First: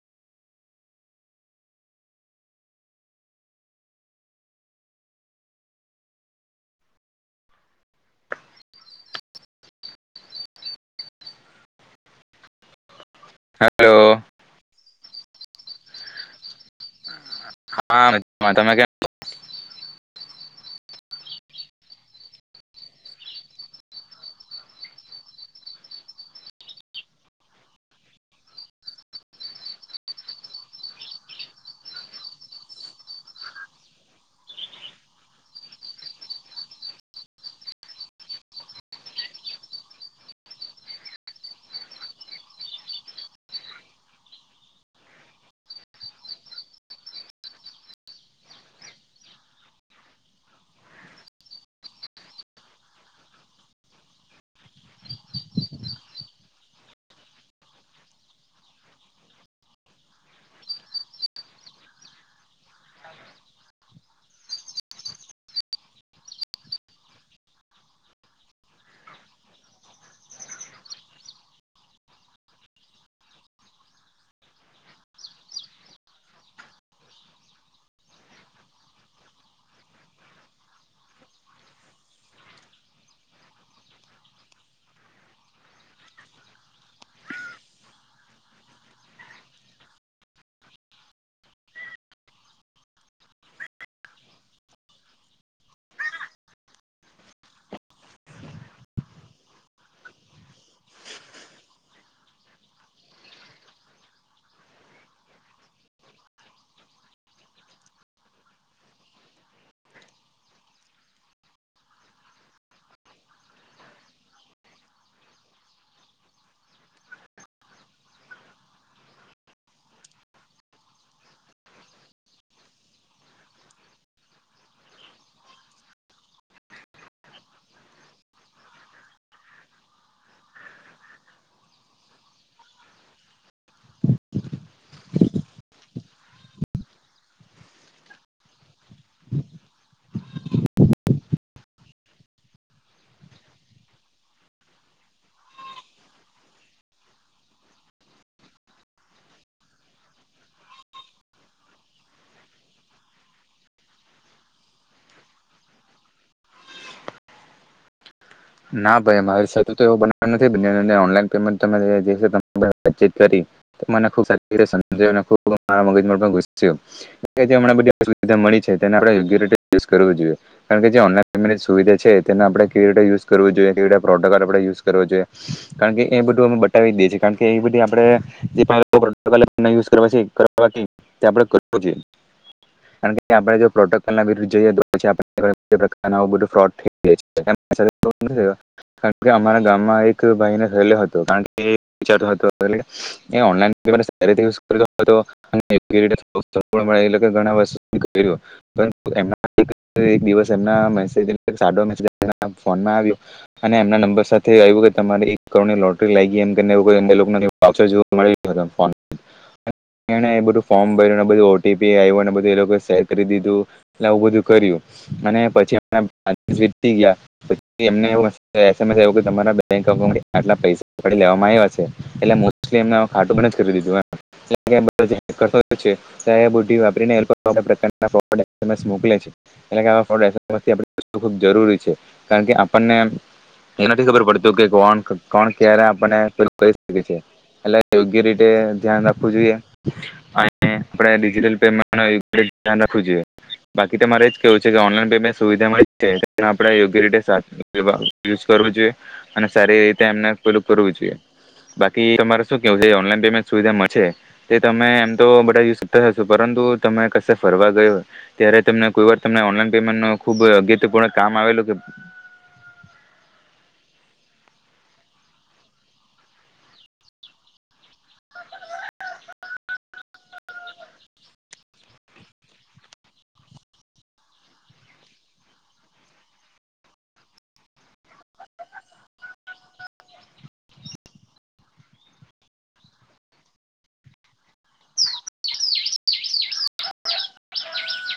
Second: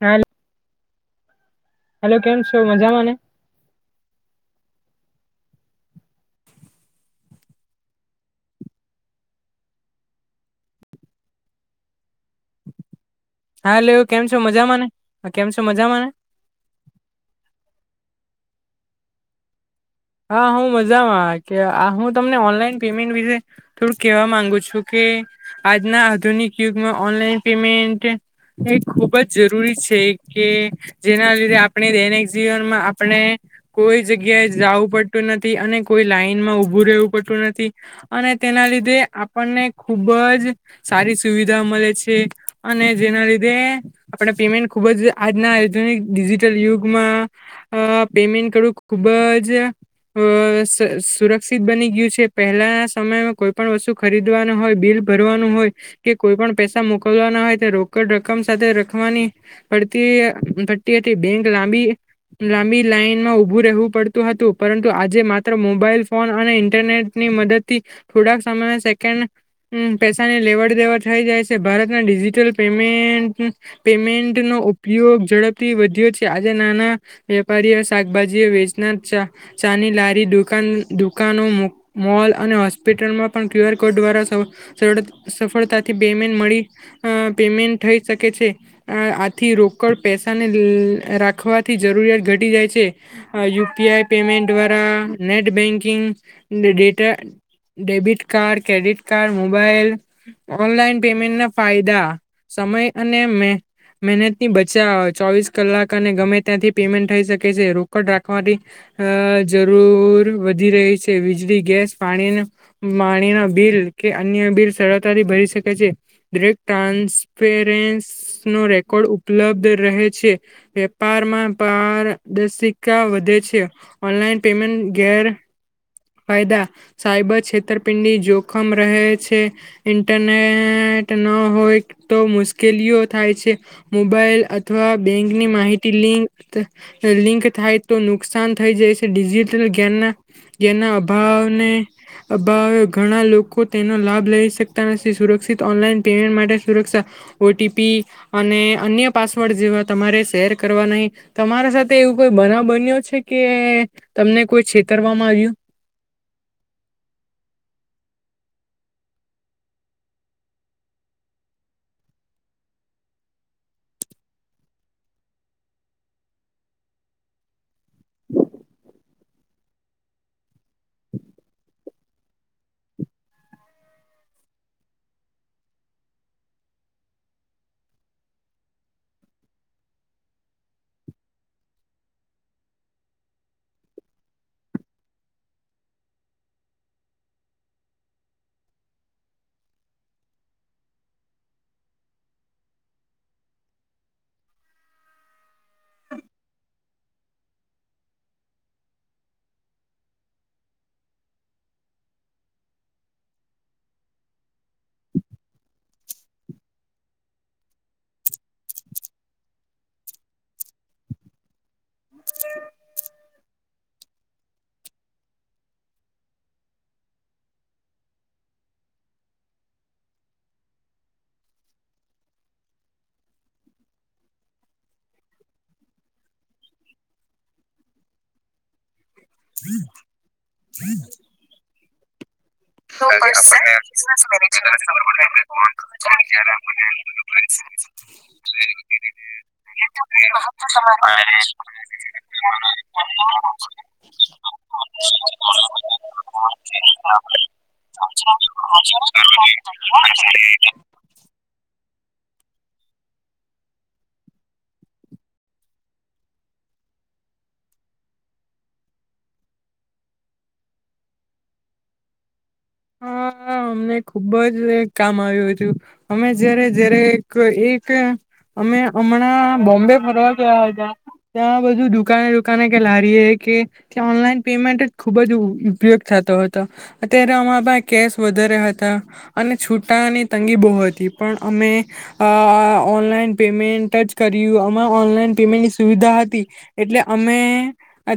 હાલ હેલો કેમ છો મજામાંને હાલો કેમ હલો છો મજામાં ને હ કેમ છો મજામાંને હા [unintelligible] હા હું મજામાં કે આ હું તમને ઓનલાઈન પેમેન્ટ વિશે થોડુંક કહેવા માંગુ છું કે આજના આધુનિક યુગમાં ઓનલાઈન પેમેન્ટ એ ખુબ જ જરૂરી છે કે જેના લીધે આપણે દૈનિક જીવનમાં આપણે કોઈ જગ્યાએ જાઉં પડતું નથી અને કોઈ લાઈનમાં ઉભું રહેવું પડતું નથી અને તેના લીધે આપણને ખુબ જ સારી સુવિધા મળે છે અને જેના લીધે આપણે પેમેન્ટ ખૂબ જ આજના આધુનિક ડિજિટલ યુગમાં અ પેમેન્ટ કરવું ખૂબ જ અ સ સુરક્ષિત બની ગયું છે પહેલાના સમયમાં કોઈ પણ વસ્તુ ખરીદવાના હોય, બિલ ભરવાનું હોય કે કોઈ પણ પૈસા મોકલવાના હોય તે રોકડ રકમ સાથે રખવાની પડતી અમ પડતી હતી બેંક લાંબી લાંબી લાઈનમાં ઉભું રહેવું પડતું હતું. પરંતુ આજે માત્ર મોબાઈલ ફોન અને ઇન્ટરનેટની મદદથી થોડાક સમય સેકન્ડ ઉમ પૈસાની લેવડ દેવડ થઈ જાય છે ભારતના ડિજિટલ પેમેન્ટ પેમેન્ટનો ઉપયોગ ઝડપથી વધ્યો છે આજે નાના વેપારીઓ શાકભાજીઓ વેચનાર ચા ચાની લારી દાન દુકાનો મોલ અને હોસ્પિટલમાં પણ ક્યુ આર કોડ દ્વારા સફળતાથી પેમેન્ટ મળી પેમેન્ટ થઈ શકે છે આથી રોકડ પૈસાને રાખવાથી જરૂરિયાત ઘટી જાય છે યુપીઆઈ [unintelligible] પેમેન્ટ દ્વારા net banking data debit card credit card mobile online payment ના ફાયદા સમય અને મેહ મહેનત ની બચાવ ચોવીસ કલાક અને ગમે ત્યાંથી પેમેન્ટ થઈ શકે છે રોકડ રાખવાથી અ જરૂર વધી રહી છે વીજળી ગેસ પાણી પાણીના બિલ કે અન્ય બિલ સરળતાથી ભરી શકે છે દરેક ટ્રાન્સપેરેસ નો રેકોર્ડ ઉપલબ્ધ રહે છે વેપારમાં પારદર્શિકા વધે છે. ઓનલાઈન પેમેન્ટ ગેર ફાયદા સાયબર છેતરપિંડી જોખમ રહે છે ઇન્ટરનેટ ન હોય તો મુશ્કેલીઓ થાય છે મોબાઈલ અથવા બેંકની માહિતી લિંત લિંક થાય તો નુકસાન થઈ જાય છે ડિજિટલ ગેનમાં જેના અભાવને અભાવે ઘણા લોકો તેનો લાભ લઈ શકતા [inaudible] થી સુરક્ષિત ઓનલાઈન પેમેન્ટ માટે સુરક્ષા ઓટીપી અને અન્ય પાસવર્ડ જેવા તમારે શેર કરવા નહીં તમારા સાથે એવું કોઈ બનાવ બન્યો છે કે, તમને કોઈ છેતરવામાં વ્યું. [unintelligible] જોઈએ પ્રોટોલણે યુઝ કરો જોઈએ કારણ કે એ બધું અ બતાવી દે છીએ કારણ એ બધ આપય જો આપ પ્રોટલ્ધ અમારા ગામમાં એક ભાઈને થયલો હતોણતો [unintelligible] ફોનમાં આવ્યું અને એમના નંબર સાથે આવ્યું કે તમારે એક કરોડની લોટરી લાગ ગઈ એમ બું ફોર્મ ભર્યું. ીને બધું એ લોકો સેર કરી દીધુંું બધું. કર્યું અને પછી વ ગયા. પછ એમ તમારા બેક અઉ આટલા પૈસાડી લેવામાં આવ્યા [unintelligible] મોકલે છે એના ખબ જરૂરી છે. કારણ કે આપણને એ નથી ખબર પડતું કે કોણ કોણ ક્યારે આપણને પેલું કરી શકે છે એટલે યોગ્ય રીતે ધ્યાન રાખવું જોઈએ અને આપણે ડિજિટલ પેમેન્ટ યોગ્ય ધ્યાન રાખવું જોઈએ બાકી તમારે એ જ કેવું છે કે ઓનલાઈન પેમેન્ટ સુવિધા મળી છે તેને આપણે યોગ્ય રીતે [inaudible] યુઝ કરવું જોઈએ અને સારી રીતે એમને પેલું કરવું જોઈએ. બાકી તમારે શું કેવું ઓનલાઈન પેમેન્ટ સુવિધામાં છે તે તમે એમ તો બધા યુતા હશો પરંતુ તમે ક ફરવા ગયો ત્યારે તને કોઈ વાર તને ઓનલાઈન પેમેન્ટ ન ખુબ અગત્યપૂર્ણ કામ આવેલું કે હા અમને ખુબ જ કામ આવ્યું હતું અમે જય્યારે જય્યારે એક અમે હમણાં બોમ્બે ફરવા ગયા હતા ત્યાં બધું દુકાને દુકાને કે લારીએ કે ત્યા ઓનલાઈન પેમેન્ટ જ ખુબ જ ઉપયોગ થતો હતો અત્યારે અ કેશ વધારે હતા અને છૂટાની તંગી બહુ હતી પણ અમે ઓનલાઈન પેમેન્ટ જ કર્યું અમા ઓનલાઈન પેમેન્ટની સુવિધા હતી એટલે અમે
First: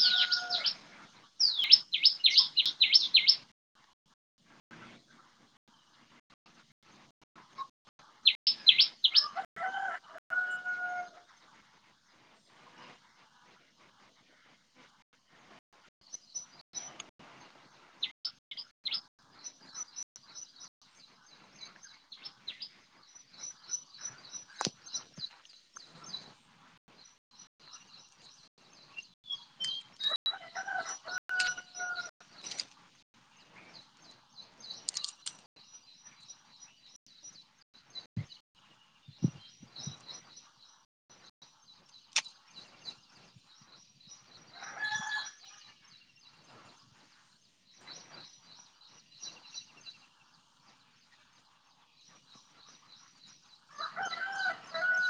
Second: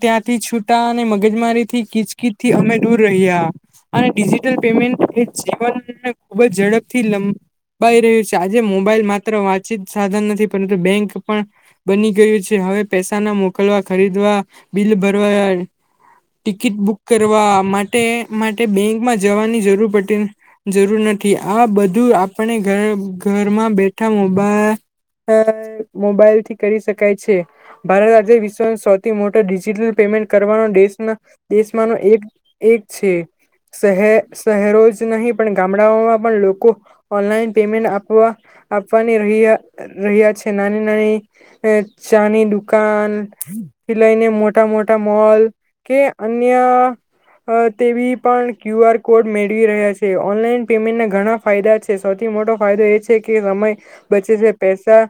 ત્યાંથી છૂટા અને મગજમારીથી કીચકીચથી અમે દૂર રહ્યા અને ટલ પેમેન્ટ એ જીવનને ખુબ જ ઝડપથી લંબાઈ રહ્યું છે આજે મોબાઈલ માત્ર વાતચીત સાધન નથી પરંતુ બેંક પણ બની ગયું છે હવે પૈસા ના મોકલવા ખરીદવા બિલ ભરવા ટિકિટ બુક કરવા માટે માટે બેંક જવાની જરૂર પ જરૂર નથી આ બધું આપણે ઘરમાં બેઠા મોબાઈ મોબાઈલથી કરી શકાય છે ભારત આજે વિશ્વનો સૌથી મોટો ડિજિટલ પેમેન્ટ કરવાનો દેશ દેશમાંનો એક એક છે. શહેર શહેરો જ નહી પણ ગામડાઓમાં પણ લોકો ઓનલાઈન પેમેન્ટ આપવા આપવાની રહ્યા રહ્યા છે નાની નાની ચાની દુકાન થી લઈને મોટા મોટા મોલ કે અન્ય તેવી પણ ક્યુ આર કોડ મેળવી રહ્યા છે ઓનલાઈન પેમેન્ટના ઘણા ફાયદા છે સૌથી મોટો ફાયદો એ છે કે સમય બચે છે પૈસા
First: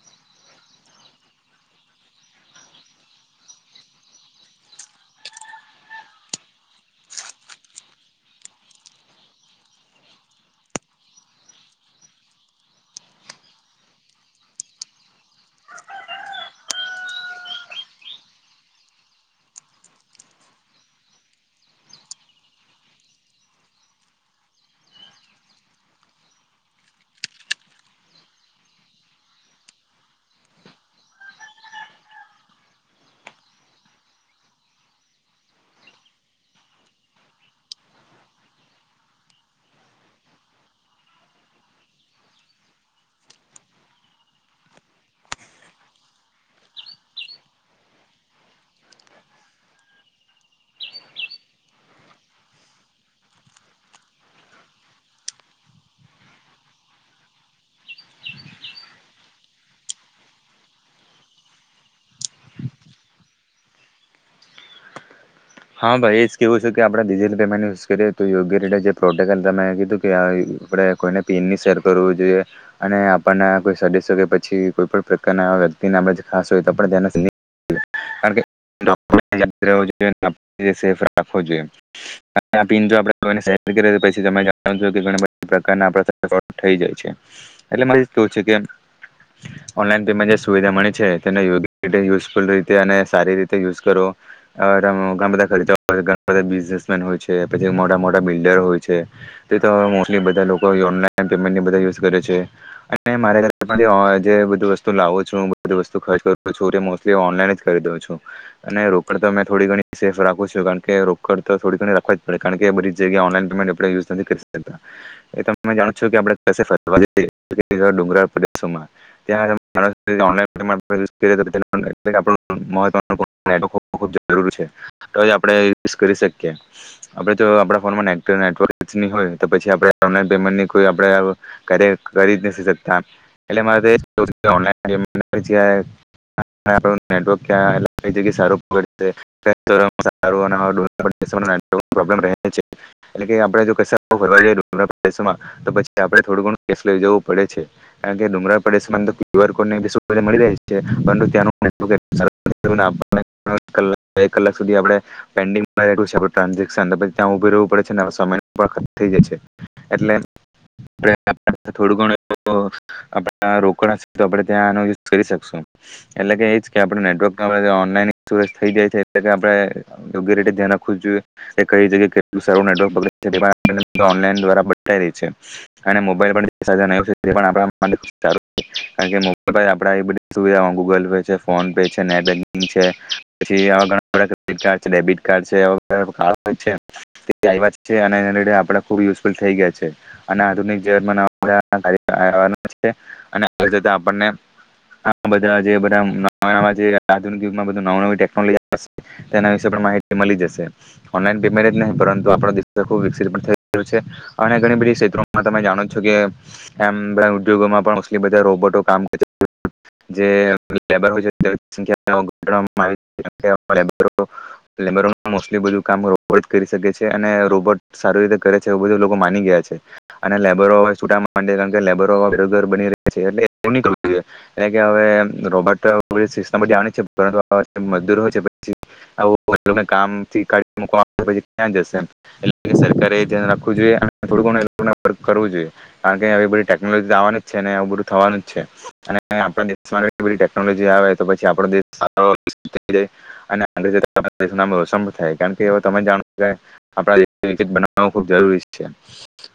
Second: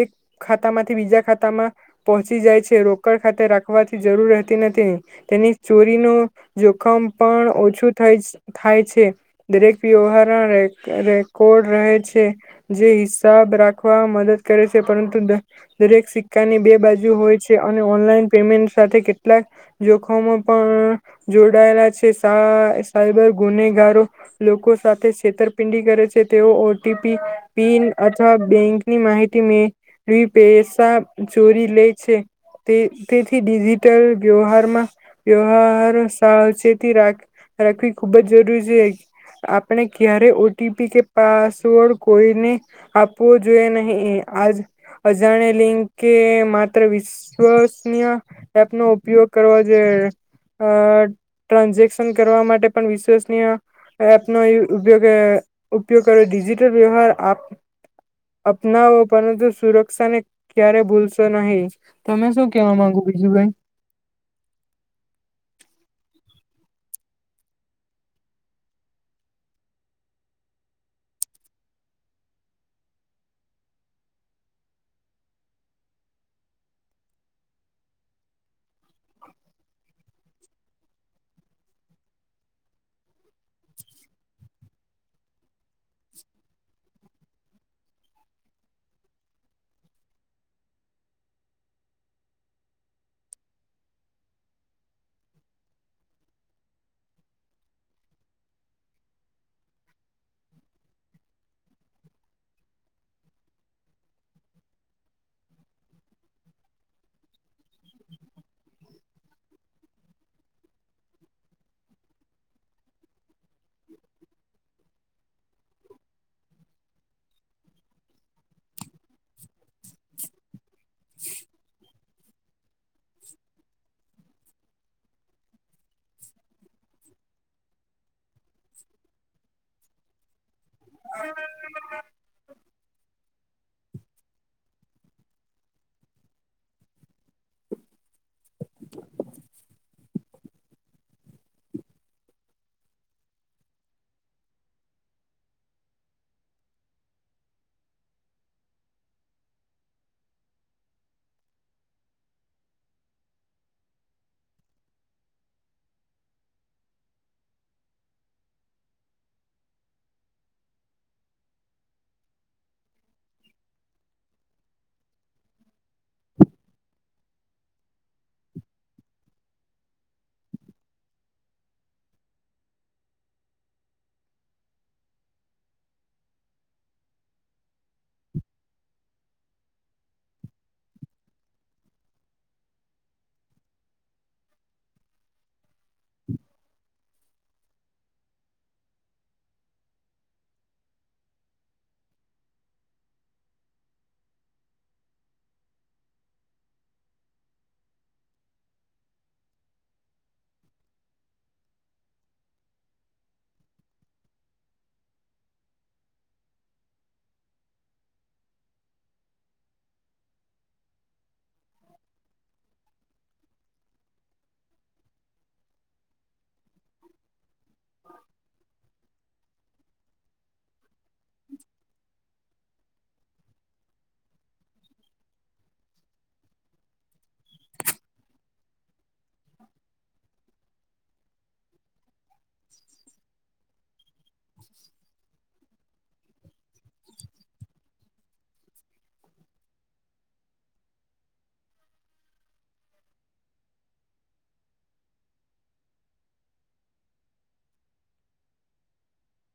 એક ખાતામાંથી બીજા ખાતામાં પહોંચી જાય છે રોકડ ખાતે રાખવાથી જરૂરતી નથી તેની ચોરીનું જોખમ પણ ઓછું થાય થાય છે દરેક વ્યવહારના રેકોર્ડ રહે છે જે હિસાબ રાખવા મદદ કરે છે પરંતુ દરેક સિક્કાની બે બાજુ હોય છે અને ઓનલાઈન પેમેન્ટ સાથે કેટલાક જોખમો પણ સાયબર ગુનેગારો લોકો સાથે છેતરપિંડી કરે છે તેઓ ઓટીપી પિન અથવા બેંકની માહિતી મે પૈસા ચોરી લે છે તે તેથી ડિજિટલ વ્યવહારમાં વ્યવહાર સાવચેતી રાખવી ખુબ જ જરૂરી છે આપણે ક્યારે ઓટીપી કે પાસવર્ડ કોઈને આપવો જોઈએ નહી આ અજાણ લિંક કે માત્ર વિશ્વસનીય એપ નો ઉપયોગ કરો જોઈએ. અ ટ્રાન્ઝેક્શન કરવા માટે પણ વિશ્વસનીય એપનો ઉપયોગ ઉપયોગ કરો ડિજિટલ વ્યવહાર અપનાવો પરંતુ સુરક્ષાને ક્યારે ભૂલશો નહી તમે શું કેવા માંગો બીજું ભાઈ. હા ભાઈ એ જ કેવું છે કે આપણે ડિજિટલ પેમેન્ટ યુઝ કરીએ તો યોગ્ય રીતે જે પ્રોટોકોલ કીધું કે કોઈને પીનની શેર કરવું જોઈએ અને આપણને કોઈ સડીસકે પછી કોઈ પણ પ્રકારના વ્યક્તિને આપ ખાસ હોય તો આપ્યા ધ થ જાય છે એટલે મવું છે ઓનલાન પેમેન્ટ જે સુવિધા મળે છે તેનેગ્યી યુઝફુલ રીતે અને સારી રીતે બન હોય છે પછી મોટા મોટા બિલ્ડર હોય છે કરેસ્ાવ છચ કરું છુ અને રોકડ તો અમે થોડી ઘણી સેફ રાખું છું કારણ કે રોકડ તો થોડીણી રાખવા જ પડે કારણ કે બધી જગ્યાએ ઓનલાન પેમેન્ટ યુઝ કરીકતા તમે જાણો છો કેરુંેશોમાં [inaudible] [inaudible] [inaudible] છે તો આપણે યુઝ કરી શકીએ આપડે તો આપણા ફોનમાં હોય તો પછી પેન્ટ કો કરી જ નથીકતા [unintelligible] [unintelligible] [unintelligible] થઈ જાય છે એલે આપણે યોગ્ય રીતે ધ્યાન રાખવું જોઈએ કે કઈ જગ કેટલું સારું નેટવર્ક દ્વા બ છે અને મોબાઈલધ આપ માટે સારું કારણ કે મોબલ પર આપ બધી સુવિધાઓ ગૂગલ પે છે ફોન પે છે. [unintelligible] જેમાં બધ ન નવી ટેકનોલોજીશે તેના વિશે પણ માહિતી મળી જશે ઓનલાઈન પેમેન્ટ નહીં પરંતુ આપ દબ વિક થઈ્યો છે અને ઘણી બધી ક્ષેત્રોમાં તમે જાણો છો કે એમ બધ ઉદ્યોગોમાં પણલી બા રોબોટોમ જેય. [inaudible] [unintelligible] કરી શકે છે અને રોબોટ સારી રીતે કરે છે બધું લોકો [unintelligible] [unintelligible] ટેકનોલોજીી જવાની છે ને એ થવાનું જ છે અને આપણા દેશમાં કેટલી બધી ટેકનોલોજી એ આવે તો પછી આપણો દેશ સારો વિકસિત થઇ રહે અને [unintelligible] દેશનું નામ રોશન થાય કારણ કે હવે તમે જાણો [unintelligible] આપણા દેશને વિકસિત બનાવો ખૂબ જરૂરી છે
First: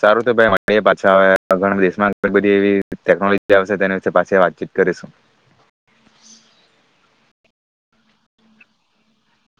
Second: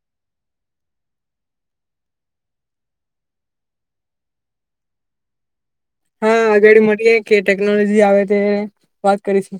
સારુ તો [unintelligible] દેશમાં ઘણી બધી એવી ટેક્નોલોજી આવશે તો એના વિશે પાછી વાતચીત કરીશું [unintelligible] [unintelligible] [inaudible] હા આગળ મળીએ કે ટેકનોલોજી આવે તે વાત કરીશું